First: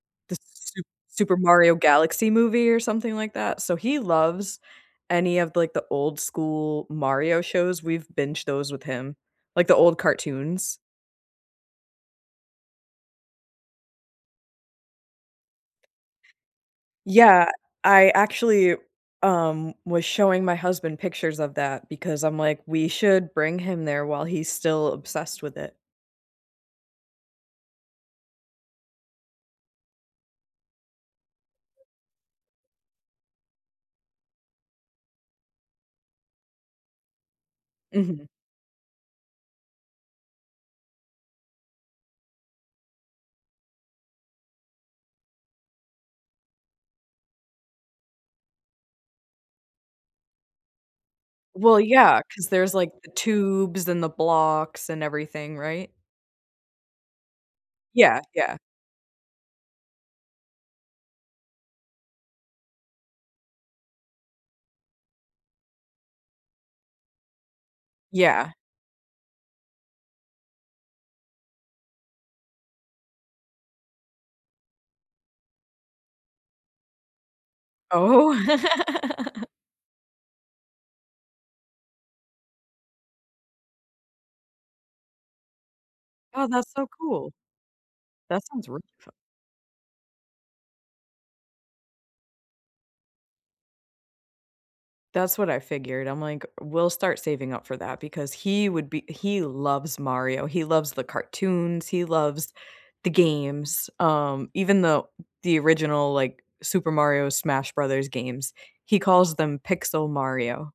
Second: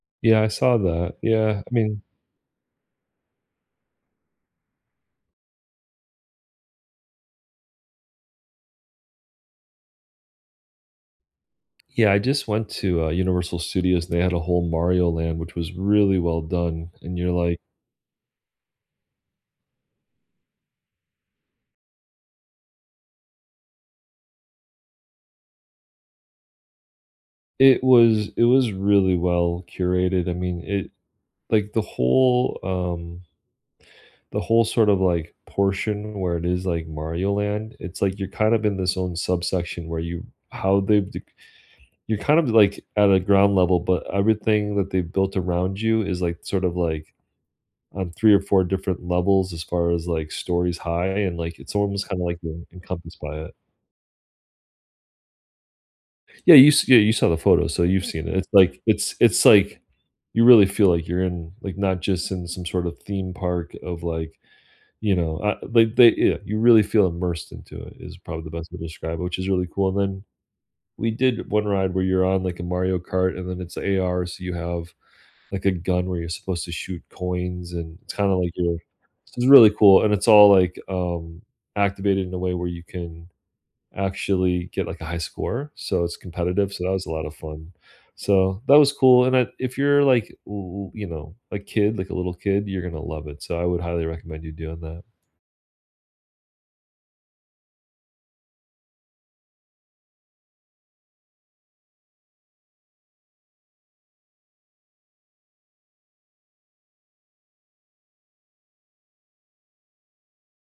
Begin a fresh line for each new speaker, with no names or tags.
The
Yeah, I saw
Su
that.
Super
Yeah, I
Mario
mean
Galaxy Movie or something like that, so he loves any of, like, the old school Mario shows, we've binged those with him. Like, the old cartoons.
Yeah, I just went to, uh, Universal Studios, and they had a whole Mario Land, which was really well done, and you're,
Yeah,
like
I actually, um, was showing my husband pictures of that, because I'm like, we should bring him there while he's still obsessed with it.
It was it was really well-curated. I mean it like, the whole, um the whole sort of, like, portion where it is, like, Mario Land, it's like
Mhm.
you're kind of in this own subsection where you how they've dec you're kind of d like, at a ground level, but everything that they've built around you is, like, sort of, like, on 3 or 4 different levels, as far as, like, stories high, and like, it's
Well,
almost
yeah,
kinda like
'cause
you're en
there's, like, the
encompassed by it.
tubes, and the blocks, and everything, right?
Yeah, you s yeah, you saw the photo, so you've
Yeah,
seen it. It's
yeah.
like it's it's like, you really feel like you're in like, not just in some sort of theme park of, like, you know uh, they they yeah, you really feel immersed into it, is probably
Yeah.
the best way to describe it, which is really cool, and then we did one ride where you're on, like, a Mario Kart and then it's AR, so you have, like, a gun where you're supposed to shoot coins, and it's
Oh
kinda, like, you're i it's really cool, and it's all, like, um, activated in a way where you can actually get, like, a high score, so it's
Oh, that's
competitive, so
so
that was a lotta
cool.
fun.
That
So,
sounds
that
really
was
fun.
cool, and it if you're, like, w w you know, a kid, like a little kid, you're gonna love it, so I would highly recommend you doing that.
That's what I figured. I'm like, we'll start saving up for that, because he would be he loves Mario, he loves the cartoons, he loves the games, um, even though the original, like, Super Mario Smash Brothers games, he calls them Pixel Mario.